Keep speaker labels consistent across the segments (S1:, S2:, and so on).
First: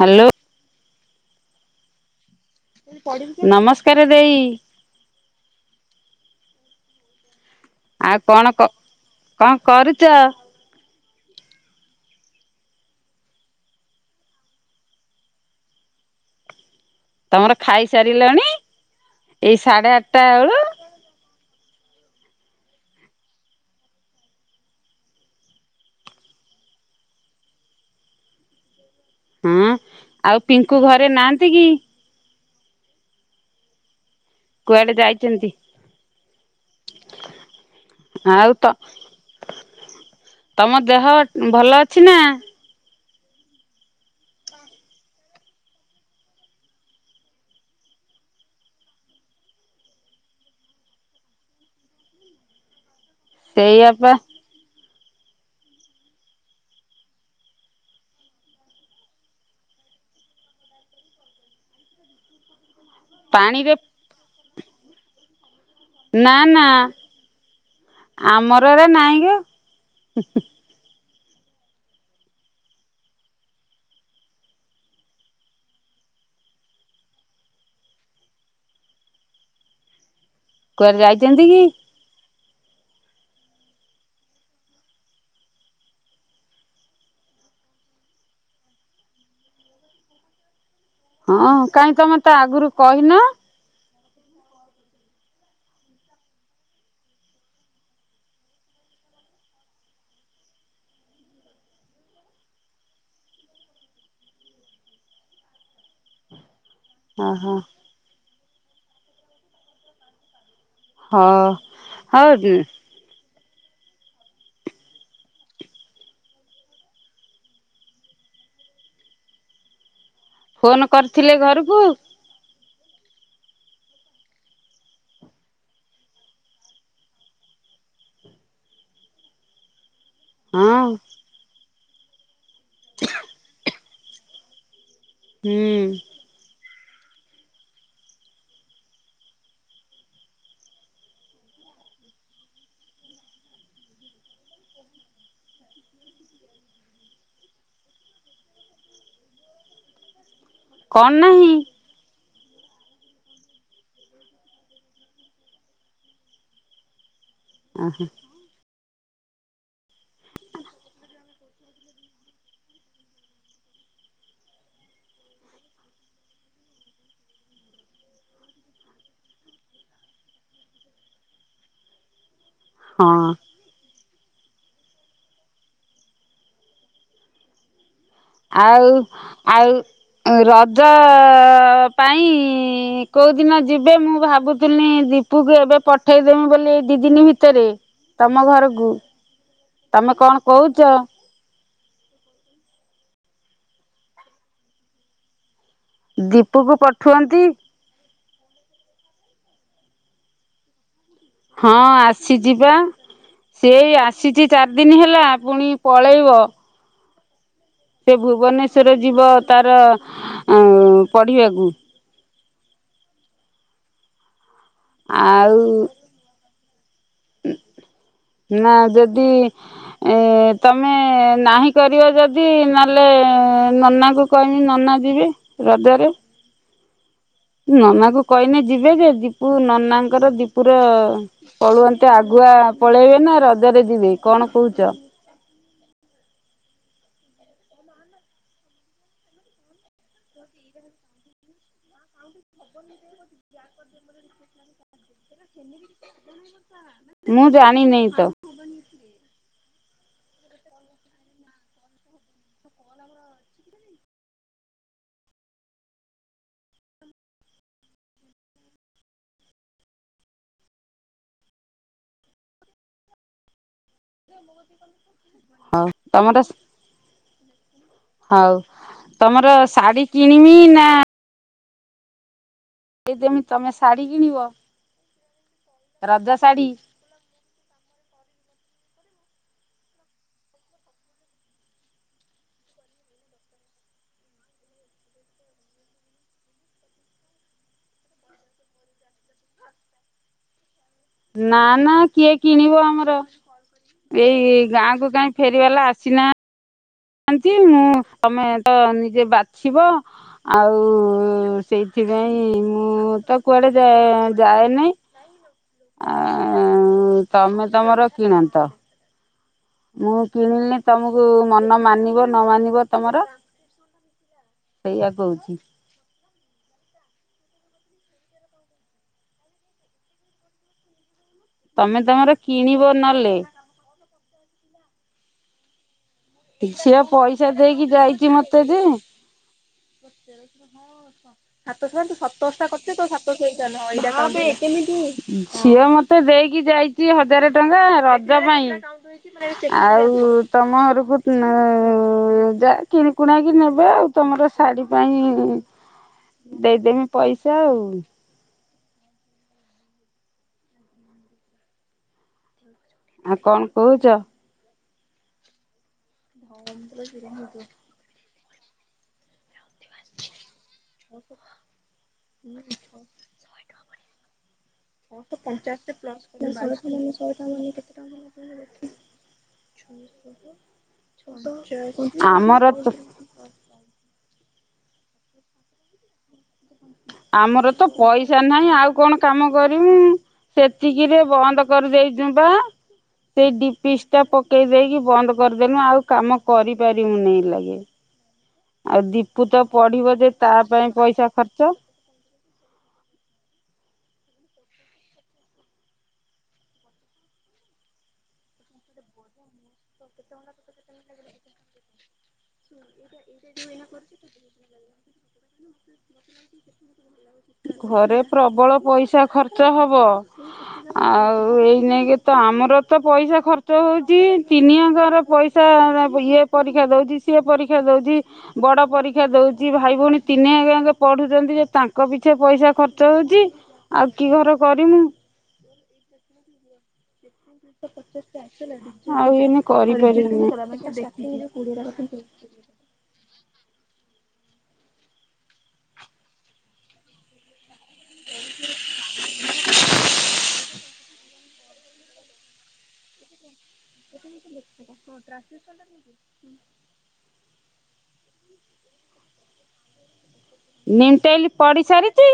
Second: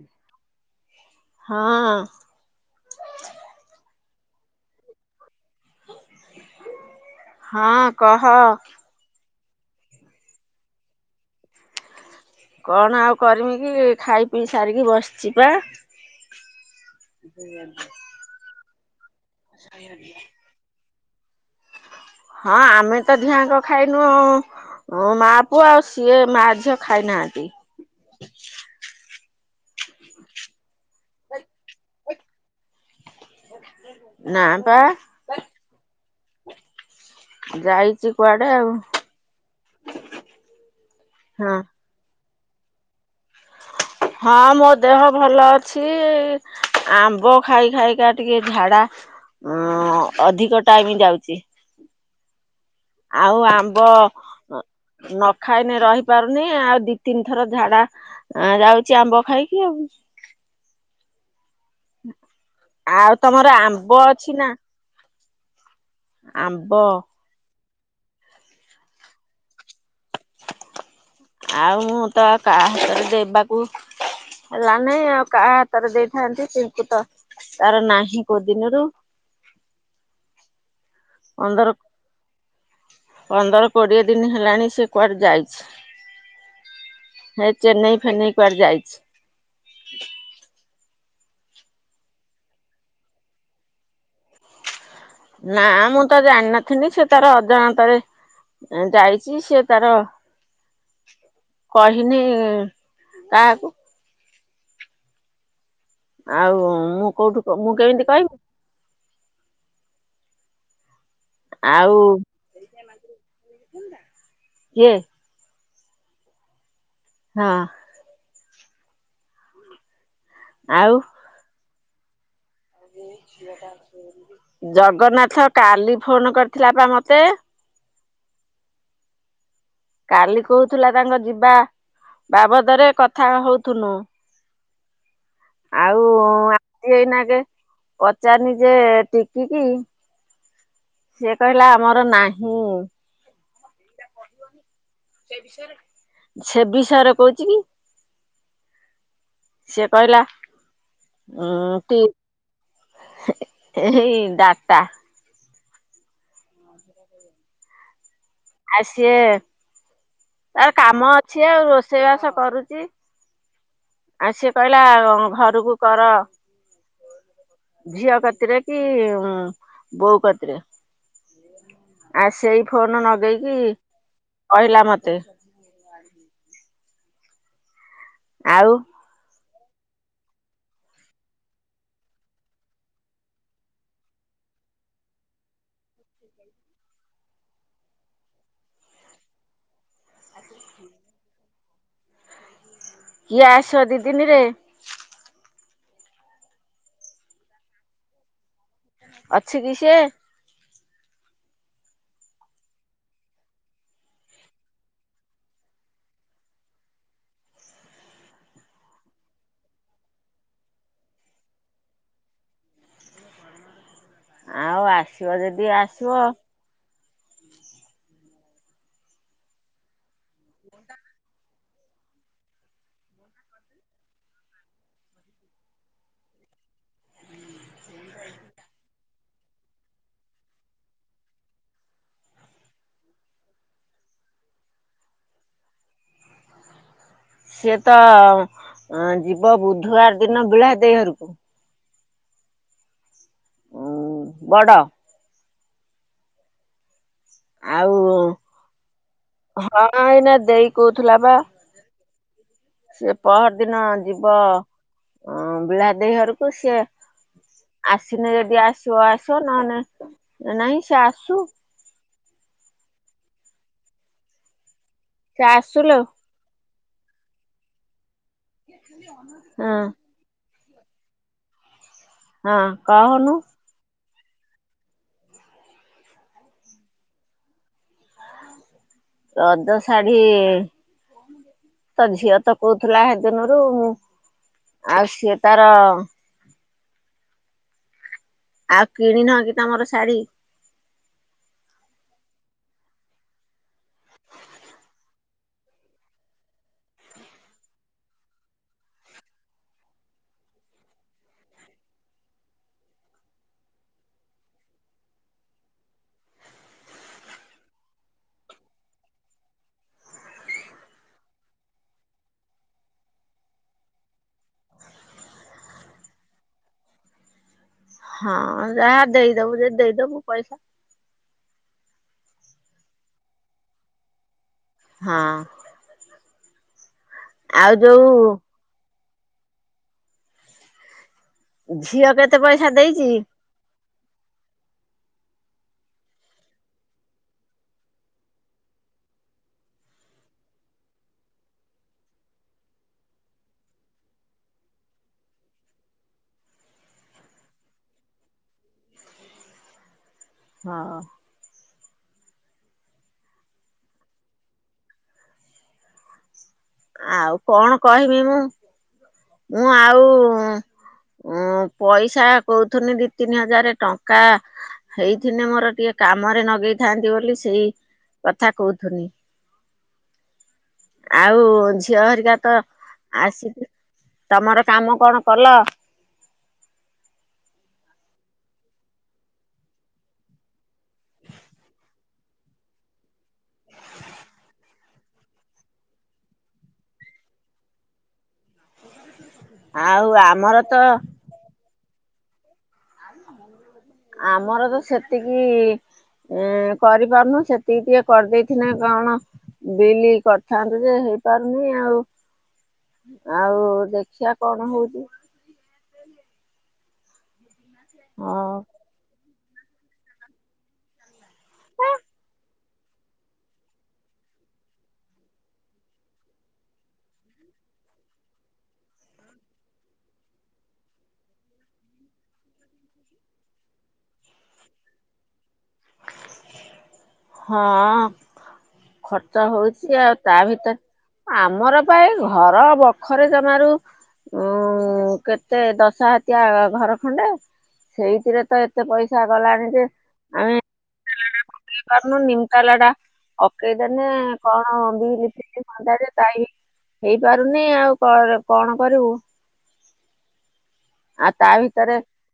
S1: Hello ନମସ୍କାର ଦେଇ।
S2: ହଁ
S1: ଆଉ
S2: କହ
S1: କଣ କ କଣ କରୁଛ?
S2: କଣ ଆଉ କରିମି କି ଖାଇ ପିଇ ସାରିକି ବସିଛି ପା।
S1: ତମର ଖାଇସାରିଲଣି ଏଇ ସାଢେ ଆଠଟା ଆଲୁ?
S2: ହଁ ଆମେ ଧିଆଁଙ୍କ ଖାଇନୁ। ହଁ ମା ପୁଅ ଆଉ ସିଏ ମା ଝିଅ ଖାଇନାହାନ୍ତି।
S1: ହୁଁ ଆଉ ପିଙ୍କୁ ଘରେ ନାହାନ୍ତି କି?
S2: ନା ପା
S1: କୁଆଡେ ଯାଇଛନ୍ତି?
S2: ଯାଇଛି କୁଆଡେ ଆଉ।
S1: ତମ ଦେହ
S2: ହଁ
S1: ଭଲ ଅଛି ନା? ହ [inaudible]
S2: ହଁ ମୋ ଦେହ ଭଲ ଅଛି। ଆମ୍ବ ଖାଇ ଖାଇକା ଟିକେ ଝାଡା ଅଧିକ ଟାଇମିଂ ଯାଉଛି। ଆଉ ଆମ୍ବ
S1: ସେଇଆପା
S2: ନ ଖାଇନ ରହି ପାରୁନି ଆଉ ଦି ତିନି ଥର ଝାଡା। ଆ ଯାଉଛି ଆମ୍ବ ଖାଇଖି ଆଉ। ଆଉ ତମର
S1: ପାଣିରେ
S2: ଆମ୍ବ ଅଛି ନା?
S1: ନା ନା
S2: ଆମ୍ବ
S1: ଆମର ଏରା ନାହିଁ ଗୋ।
S2: ଆଉ ମୁଁ ତ କାହା ହାତରେ ଦେବାକୁ ହେଲା ନାଇଁ ଆଉ କାହା ହାତରେ ଦେଇଥାନ୍ତି ପିଙ୍କୁ ତ ତାର ନାହିଁ କୋଉ ଦିନରୁ।
S1: କୁଆରେ ଯାଇଛନ୍ତି କି?
S2: ପନ୍ଦର ପନ୍ଦର କୋଡ଼ିଏ ଦିନି ହେଲାଣି ସେ କୁଆଡ଼େ ଯାଇଛି। ହେ ଚେନ୍ନାଇ ଫେନେଇ କୁଆଡେ ଯାଇଛି।
S1: ହଁ କାଇଁ ତମେ ତ ଆଗରୁ କହିନ?
S2: ନା ମୁଁ ତ ଜାଣିନଥିଲି ସେ ତାର ଅଜାଣତାରେ ଯାଇଛି ସିଏ ତାର କହିନି କାହାକୁ। ଆଉ ମୁଁ କୋଉଠୁ
S1: ଓହୋ
S2: ମୁଁ କେମିତି କହିବି।
S1: ହଉ
S2: ଆଉ
S1: ହଉ
S2: କିଏ? ହଁ।
S1: ଫୋନ କରିଥିଲେ ଘରକୁ?
S2: ହୁଁ। ଜଗନ୍ନାଥ କାଲି ଫୋନ କରିଥିଲା ପା ମତେ। କାଲି
S1: ହଁ
S2: କହୁଥିଲା ତାଙ୍କ ଯିବା ବାବଦରେ କଥା ହଉଥୁନୁ।
S1: ହୁଁ।
S2: ଆଉ ଆଜି ଏଇନାଗେ ପଚାରିନି ଯେ ଟିକିକି ସିଏ କହିଲା ଆମର ନାହିଁ। ସେ ବିଷୟରେ କହୁଛି କି? ସିଏ କହିଲା
S1: କଣ ନାହିଁ
S2: ହଁ ଏଇ ଡାଟା। [inaudible]
S1: ଆ ହାଁ
S2: ଆ ସିଏ ତାର କାମ ଅଛି ଆଉ ରୋଷେଇବାସ କରୁଚି। ଆଉ ସିଏ କହିଲା ଘରକୁ କର। ଝିଅ କତିରେ କି ବୋଉ କତିରେ। ଆ ସେଇ ଫୋନ
S1: ହଁ
S2: ଲଗେଇକି କହିଲା ମତେ।
S1: ଆଉ ଆଉ ରଜ ଅ-ଅ-ଅ ପାଇଁ ଇ-ଇ-ଇ କେଉଁଦିନ ଯିବେ ମୁଁ ଭାବୁଥିନି ଦି ପୁ କୁ ଏବେ ପଠେଇଦେମି ବୋଲି ଏ ଦି ଦିନ ଭିତରେ, ତମ ଘରକୁ। ତମେ କଣ କହୁଚ?
S2: କିଏ ଆସିବ ଦି ଦିନି ରେ?
S1: ଦୀପୁକୁ ପଠୁଅନ୍ତି।
S2: ଅଛି କି ସିଏ?
S1: ହଁ, ଆସିଚିବା। ସେ ଏ ଆସିଚି ଚାରିଦିନ ହେଲା, ପୁଣି ପଳେଇବ। ସେ ଭୁବନେଶ୍ଵର ଯିବ ଅ ତାର ପଢିବାକୁ।
S2: ଆଉ ଆସିବ ଯଦି,
S1: ଆଉ
S2: ଆସିଅ।
S1: ନା, ଯଦି ଏଁ ତମେ ନାହିଁ କରିବ ଯଦି, ନଏଲେ ନନାଙ୍କୁ କହିବି ନନା ଯିବେ ରଜରେ। ନନା କୁ କହିନେ ଯିବେ ଯେ, ଦୀପୁ, ନନାଙ୍କର ଦୀପୁର ପଳୁଅନ୍ତେ, ଆଗୁଆ ପଳେଇବେ ନା, ରଜରେ ଯିବେ କଣ କହୁଚ?
S2: ସିଏ ତ ଯିବ ଅ ବୁଧବାର ଦିନ ବିଳା ଦେଇ ଘରକୁ।
S1: [unintelligible]
S2: ବଡ଼।
S1: ଉଁ
S2: ଆଉ, ହଁ, ଏଇନା ଦେଇ କଉଥିଲା ପା। ସିଏ ପହରି ଦିନ ଯିବ ହଁ, ବିଳା ଦେଇ ଘରକୁ ସିଏ ଆସନେ ଯଦି ଆସିବ ଆସବ, ନହେଲେ ନାଇଁ ସେ ଆସୁ।
S1: [unintelligible]
S2: ସେ ଆସଲୋ।
S1: ଟମଟ ସ ହଉ, ତମର
S2: ହଁ
S1: ଶାଢୀ କିଣିବି ନା
S2: ହଁ। କହୁନୁ
S1: ଦେଇଦେମି ତମେ ଶାଢୀ କିଣିବ, ରଜ ଶାଢୀ।
S2: ରଜ ଶାଢ଼ୀ ତ ଝିଅ ତ କହୁଥିଲା ହେଦିନରୁ, ଆଉ ସିଏ ତାର ଆଉ କିଣି ନହ କି ତମର ଶାଢୀ?
S1: ନା ନା, କିଏ କିଣିବ ଆମର। ଏଇ ଗାଁ କୁ କାଇଁ ଫେରିବାଲା ଆସିନା ନାନ୍ତି, ମୁଁ ତମେ ତ ନିଜେ ବାଛିବ। ଆଉ ସେଇଥିପାଇଁ, ମୁଁ ତ କୁଆଡେ ଯାଏ, ଯାଏନାଇ। ଆ ଆ, ତମେ ତମର କିଣନ୍ତ। ମୁଁ କିଣିଲେ ତମକୁ ମନ ମାନିବ ନ ମାନିବ ତମର? ସେଇଆ କହୁଚି।
S2: ହଁ, ଯାହା ଦେଇଦବୁ ଯଦି ଦେଇଦବୁ ପଇସା।
S1: ତମେ ତମର କିଣିବ ନଲେ।
S2: ହଁ।
S1: ଝିଅ ପଇସା
S2: ଆଉ
S1: ଦେଇକି ଯାଇଚି
S2: ଯୋଉ
S1: ମତେ ଯେ ହଁ, ସାତ ଶ,
S2: ଝିଅ
S1: ତ
S2: କେତେ
S1: ସାତଶଟା
S2: ପଇସା
S1: କରିଚି ତ
S2: ଦେଇଛି?
S1: ସାତ ଝିଅ ମତେ ଦେଇକି ଯାଇଚି ହଜାର ଟଙ୍କା, ର ରଜ ପାଇଁ ଆଉ ତମ ଘରକୁ ଯା କିଣିକୁଣାକି ନେବେ ଆଉ, ତମର ଶାଢ଼ୀ ପାଇଁ ଦେଇଦେମି ପଇସା ଆଉ।
S2: ହଁ,
S1: ଆଉ କଣ କହୁଛ?
S2: ଆଉ କଣ କହିବି ମୁଁ, ମୁଁ ଆଉ ଉଁ ପଇସା କହୁଥିନି ଦି ତିନି ହଜାର ଟଙ୍କା [unintelligible] ହେଇଥିନେ ମୋର ଟିକେ କାମରେ ନଗେଇଥାନ୍ତି ବୋଲି ସେଇକଥା କହୁଥିନି। ଆଉ ଝିଅ ହରିକା ତ ଆସିକି ତମର କାମ କଣ କଲ?
S1: ଆମର ତ ପଇସା ନାହିଁ, ଆଉ କଣ କାମ କରିମୁ? ସେତିକିରେ ବନ୍ଦ କରିଦେଇଁଚୁପା ସେଇ ଡିପିସ ଟା ପକେଇ ଦେଇେକି ବନ୍ଦ କରିଦେଲୁ ଆଉ କାମ କରିପାରିବୁନି ଏଇ ଲାଗେ। ଆଉ ଦୀପୁ ତ
S2: ଆଉ
S1: ପଢିବ ଯେ ତା
S2: ଆମର ତ
S1: ପାଇଁ ପଇସା ଖର୍ଚ୍ଚ।
S2: ଆ ଆମର ତ ସେତିକି ଏ କରିପାରୁନୁ ସେତିକି ଟିକେ କରିଦେଇଥିନେ କଣ? ବିଲି କରିଥାନ୍ତୁ ଯେ ହେଇପାରୁନି ଆଉ ଆଉ ଦେଖିଆ କଣ ହଉଛି?
S1: ଘରେ
S2: ହଁ
S1: ପ୍ରବଳ ପଇସା ଖର୍ଚ୍ଚ, ଖର୍ଚ୍ଚ ହବ। ଆଉ ଏଇ ନେଇକି ତ ଆମରତ ପଇସା ଖର୍ଚ୍ଚ ହଉଛି ତିନି ଆଙ୍କର ପଇସା [inaudible] ଇଏ ପରୀକ୍ଷା ଦଉଛି, ସିଏ ପରୀକ୍ଷା ଦଉଛି ବଡ ପରୀକ୍ଷା ଦଉଛି, ଭାଇ ଭଉଣୀ ତିନିହାଙ୍କେ ପଢୁଛନ୍ତି ଯେ ତାଙ୍କ ପିଛେ ପଇସା ଖର୍ଚ୍ଚ ହଉଛି। ଆଉ କି ଘର କରିମୁ। [inaudible]
S2: ହଁ
S1: ଆଉ
S2: ଖର୍ଚ୍ଚ
S1: ଏଇନେ
S2: ହଉଛି ଆଉ ତା
S1: କରିପାରିବିନି।
S2: ଭିତରେ, ଆମର ପା ଏଘର ବଖ ଖରେ ଜମାରୁ ଉଁ କେତେ ଦଶ ହାତିଆ ଘର ଖଣ୍ଡେ। ସେଇଥିରେ ତ ଏତେ ପଇସା ଗଲାଣି ଯେ ଆମେ, [unintelligible] [unintelligible] ହେଇପାରୁନି ଆଉ କଣ କରିବୁ? ଆ
S1: ନିଣ୍ଟେଲି
S2: ତା
S1: ପଢି
S2: ଭିତରେ
S1: ସାରିଛି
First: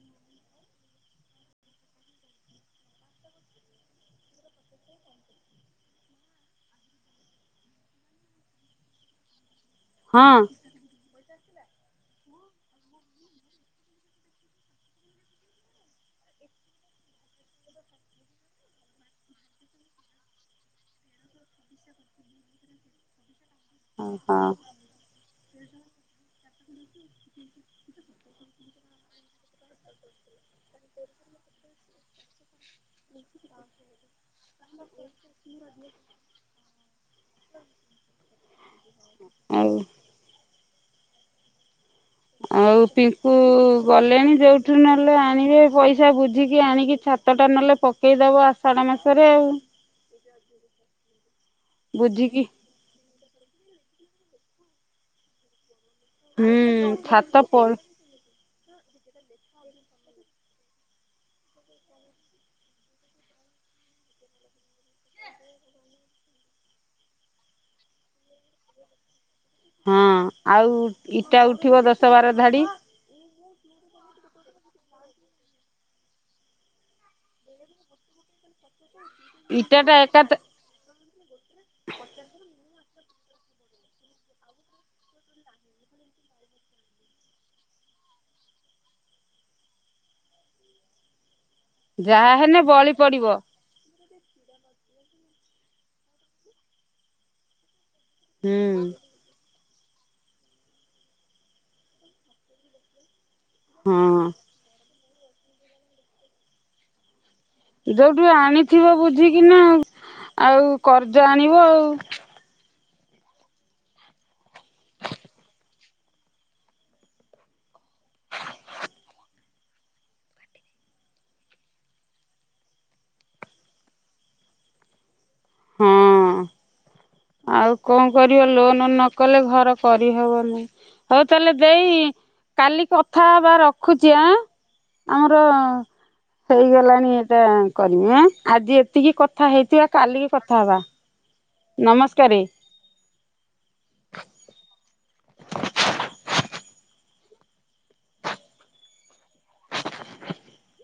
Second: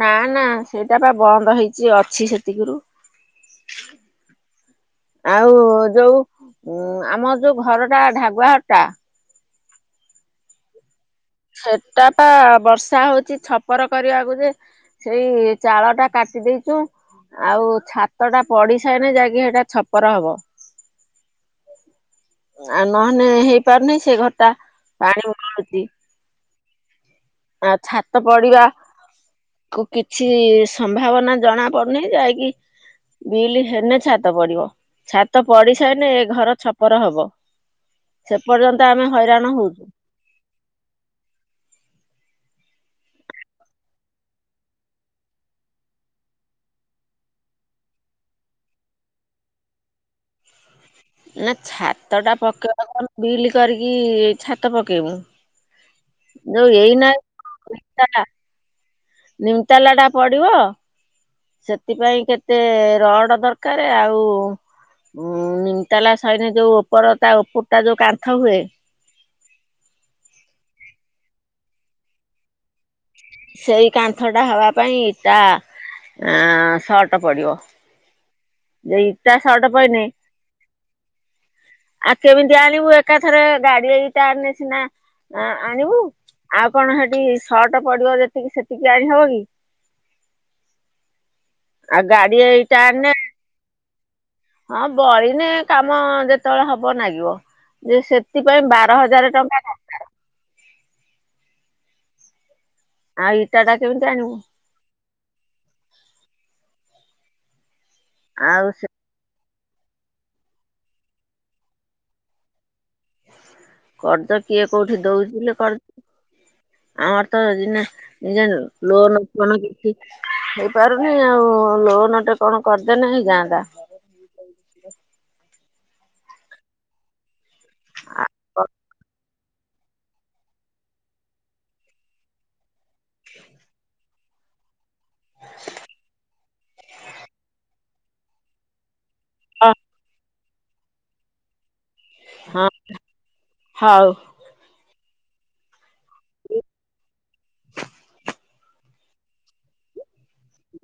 S2: ନା ନା ସେଇଟା ବା ବନ୍ଦ ହେଇଛି ଅଛି ସେତିକିରୁ ଆଉ ଯୋଉ ଉଁ ଆମ ଯୋଉ ଘରଟା ଢାଗୁଆ ଘରଟା
S1: ହଁ
S2: ସେଟାପା ବର୍ଷା ହଉଚି ଛପର କରିବାକୁ ଯେ, ସେଇ ଚାଳଟା କାଟି ଦେଇଚୁଁ ଆଉ ଛାତ ଟା ପଡିସାଇନେ ଯାଇକି ହେଟା ଛପର ହବ। ଆଉ ନହେନେ ହେଇପାରୁନି ସେ
S1: ହଁ
S2: ଘରଟା ପାଣି ଗଳୁଛି।
S1: [inaudible]
S2: ଛାତ ପଡିବା, କିଛି ସମ୍ଭାବନା ଜଣା ପଡୁନି ଯାଇକି - - ବିଲ ହେନେ ଛାତ ପଡିବ, ଛାତ ପଡି ସାଇନେ ଏ ଘର ଛପର ହବ। ସେ ପର୍ଯ୍ୟନ୍ତ ଆମେ ହଇରାଣ
S1: ଆଉ
S2: ହଉଛୁ।
S1: ଆଉ ପିଙ୍କୁ ଗଲେଣି ଯେଉଠୁ ନହେଲେ ଆଣିବେ ପଇସା ବୁଝିକି ଆଣିକି ଛାତଟା ନଲେ ପକ ପକେଇଦବ ଆଷାଢ ମାସରେ ଆଉ
S2: ନା ଛାତ ଟା
S1: ବୁଝିକି
S2: ପକେଇବା କଣ ବିଲ କରିକି ଛାତ ପକେଇବୁ
S1: ହୁଁ
S2: ଯୋଉ ଏଇ ନା
S1: ଛାତ ପ
S2: ନିମତାଲା ନିମତାଲା ଟା ପଡିବ। ସେଥିପାଇଁ କେତେ ରଡ଼ ଦରକାର ଆଉ ହୁଁ ନିଉଉ୍ଟ୍ରାଲ ସଇଲେ ଯଉ ଉପର ତା ଉପରଟା ଯେୋଉ କାନ୍ଥ ହୁଏ
S1: ହଁ ଆଉ ଇଟା ଉଠିବ ଦଶ ବାର ଧାଡି।
S2: ସେଇ କାନ୍ଥଟା ହେବା ପାଇଁ ଇଟା ସର୍ଟ ପଡ଼ିବ। ଏଇ ଇଟା ସଟ
S1: ଇଟାଟା
S2: ପଇନେ
S1: ଏକା [inaudible]
S2: ଆ କେମିତି ଆଣିବୁ ଏକାଥର ଗାଡି ଏଇ ଇଟା ଆଣିଲେ ସିନା ଆଣିବୁ ଆଉ କଣ ସେଠି ସଟ ପଡିବ ଯେତିକି ସେତିକି ଆଣିହବ କି? ଆଉ
S1: ଯାହା
S2: ଗାଡି
S1: ହେନେ
S2: ଏଇଟା
S1: ବଳି
S2: ଆଣିଲେ
S1: ପଡିବ।
S2: ହଁ ବଳିିନେ କାମ ଯେତେବେଳେ ହବ ଲାଗିବ ଯେ ସେ
S1: ହୁଁ
S2: ସେଥିପାଇଁ ବାର ହଜାର ଟଙ୍କା ଖା ଆଉ ଇଟା ଟା କେମିତି
S1: ହଁ
S2: ଆଣିବୁ?
S1: ଯୋଉଠୁ
S2: ଆଉ ସେ
S1: ଆଣିଥିବ ବୁଝିକିନା ଆଉ କରଜ ଆଣିବ ଆଉ।
S2: କରଜ କିଏ କୋଉଠି ଦେଉଚି ଲୋ କରଜ ଆମର ତ ଏଇନା [unintelligible] ଲୋନ ଫୋନ କିଛି ହେଇପାରୁନି ଆଉ ଲୋନଟେ କଣ କରି ଦେନେ ହେଇଯାନ୍ତା।
S1: ହଁ ଆଉ କଣ କରିବା ଲୋନ ନ କଲେ ଘର କରିହେବ ନେଇଁ। ହଉ ତାହେଲେ ଦେଇ କାଲି କଥା ହେବା ରଖୁଚି। ଆଁ? ଆମର ହେଇଗଲାଣି ଏଇଟା କରିମି ଆଁ। ଆଜି ଏତିକି କଥା ହେଇଥିବା କାଲିକି କଥା ହବା ନମସ୍କାର।
S2: ହଁ ହଉ। [inaudible]
S1: [inaudible]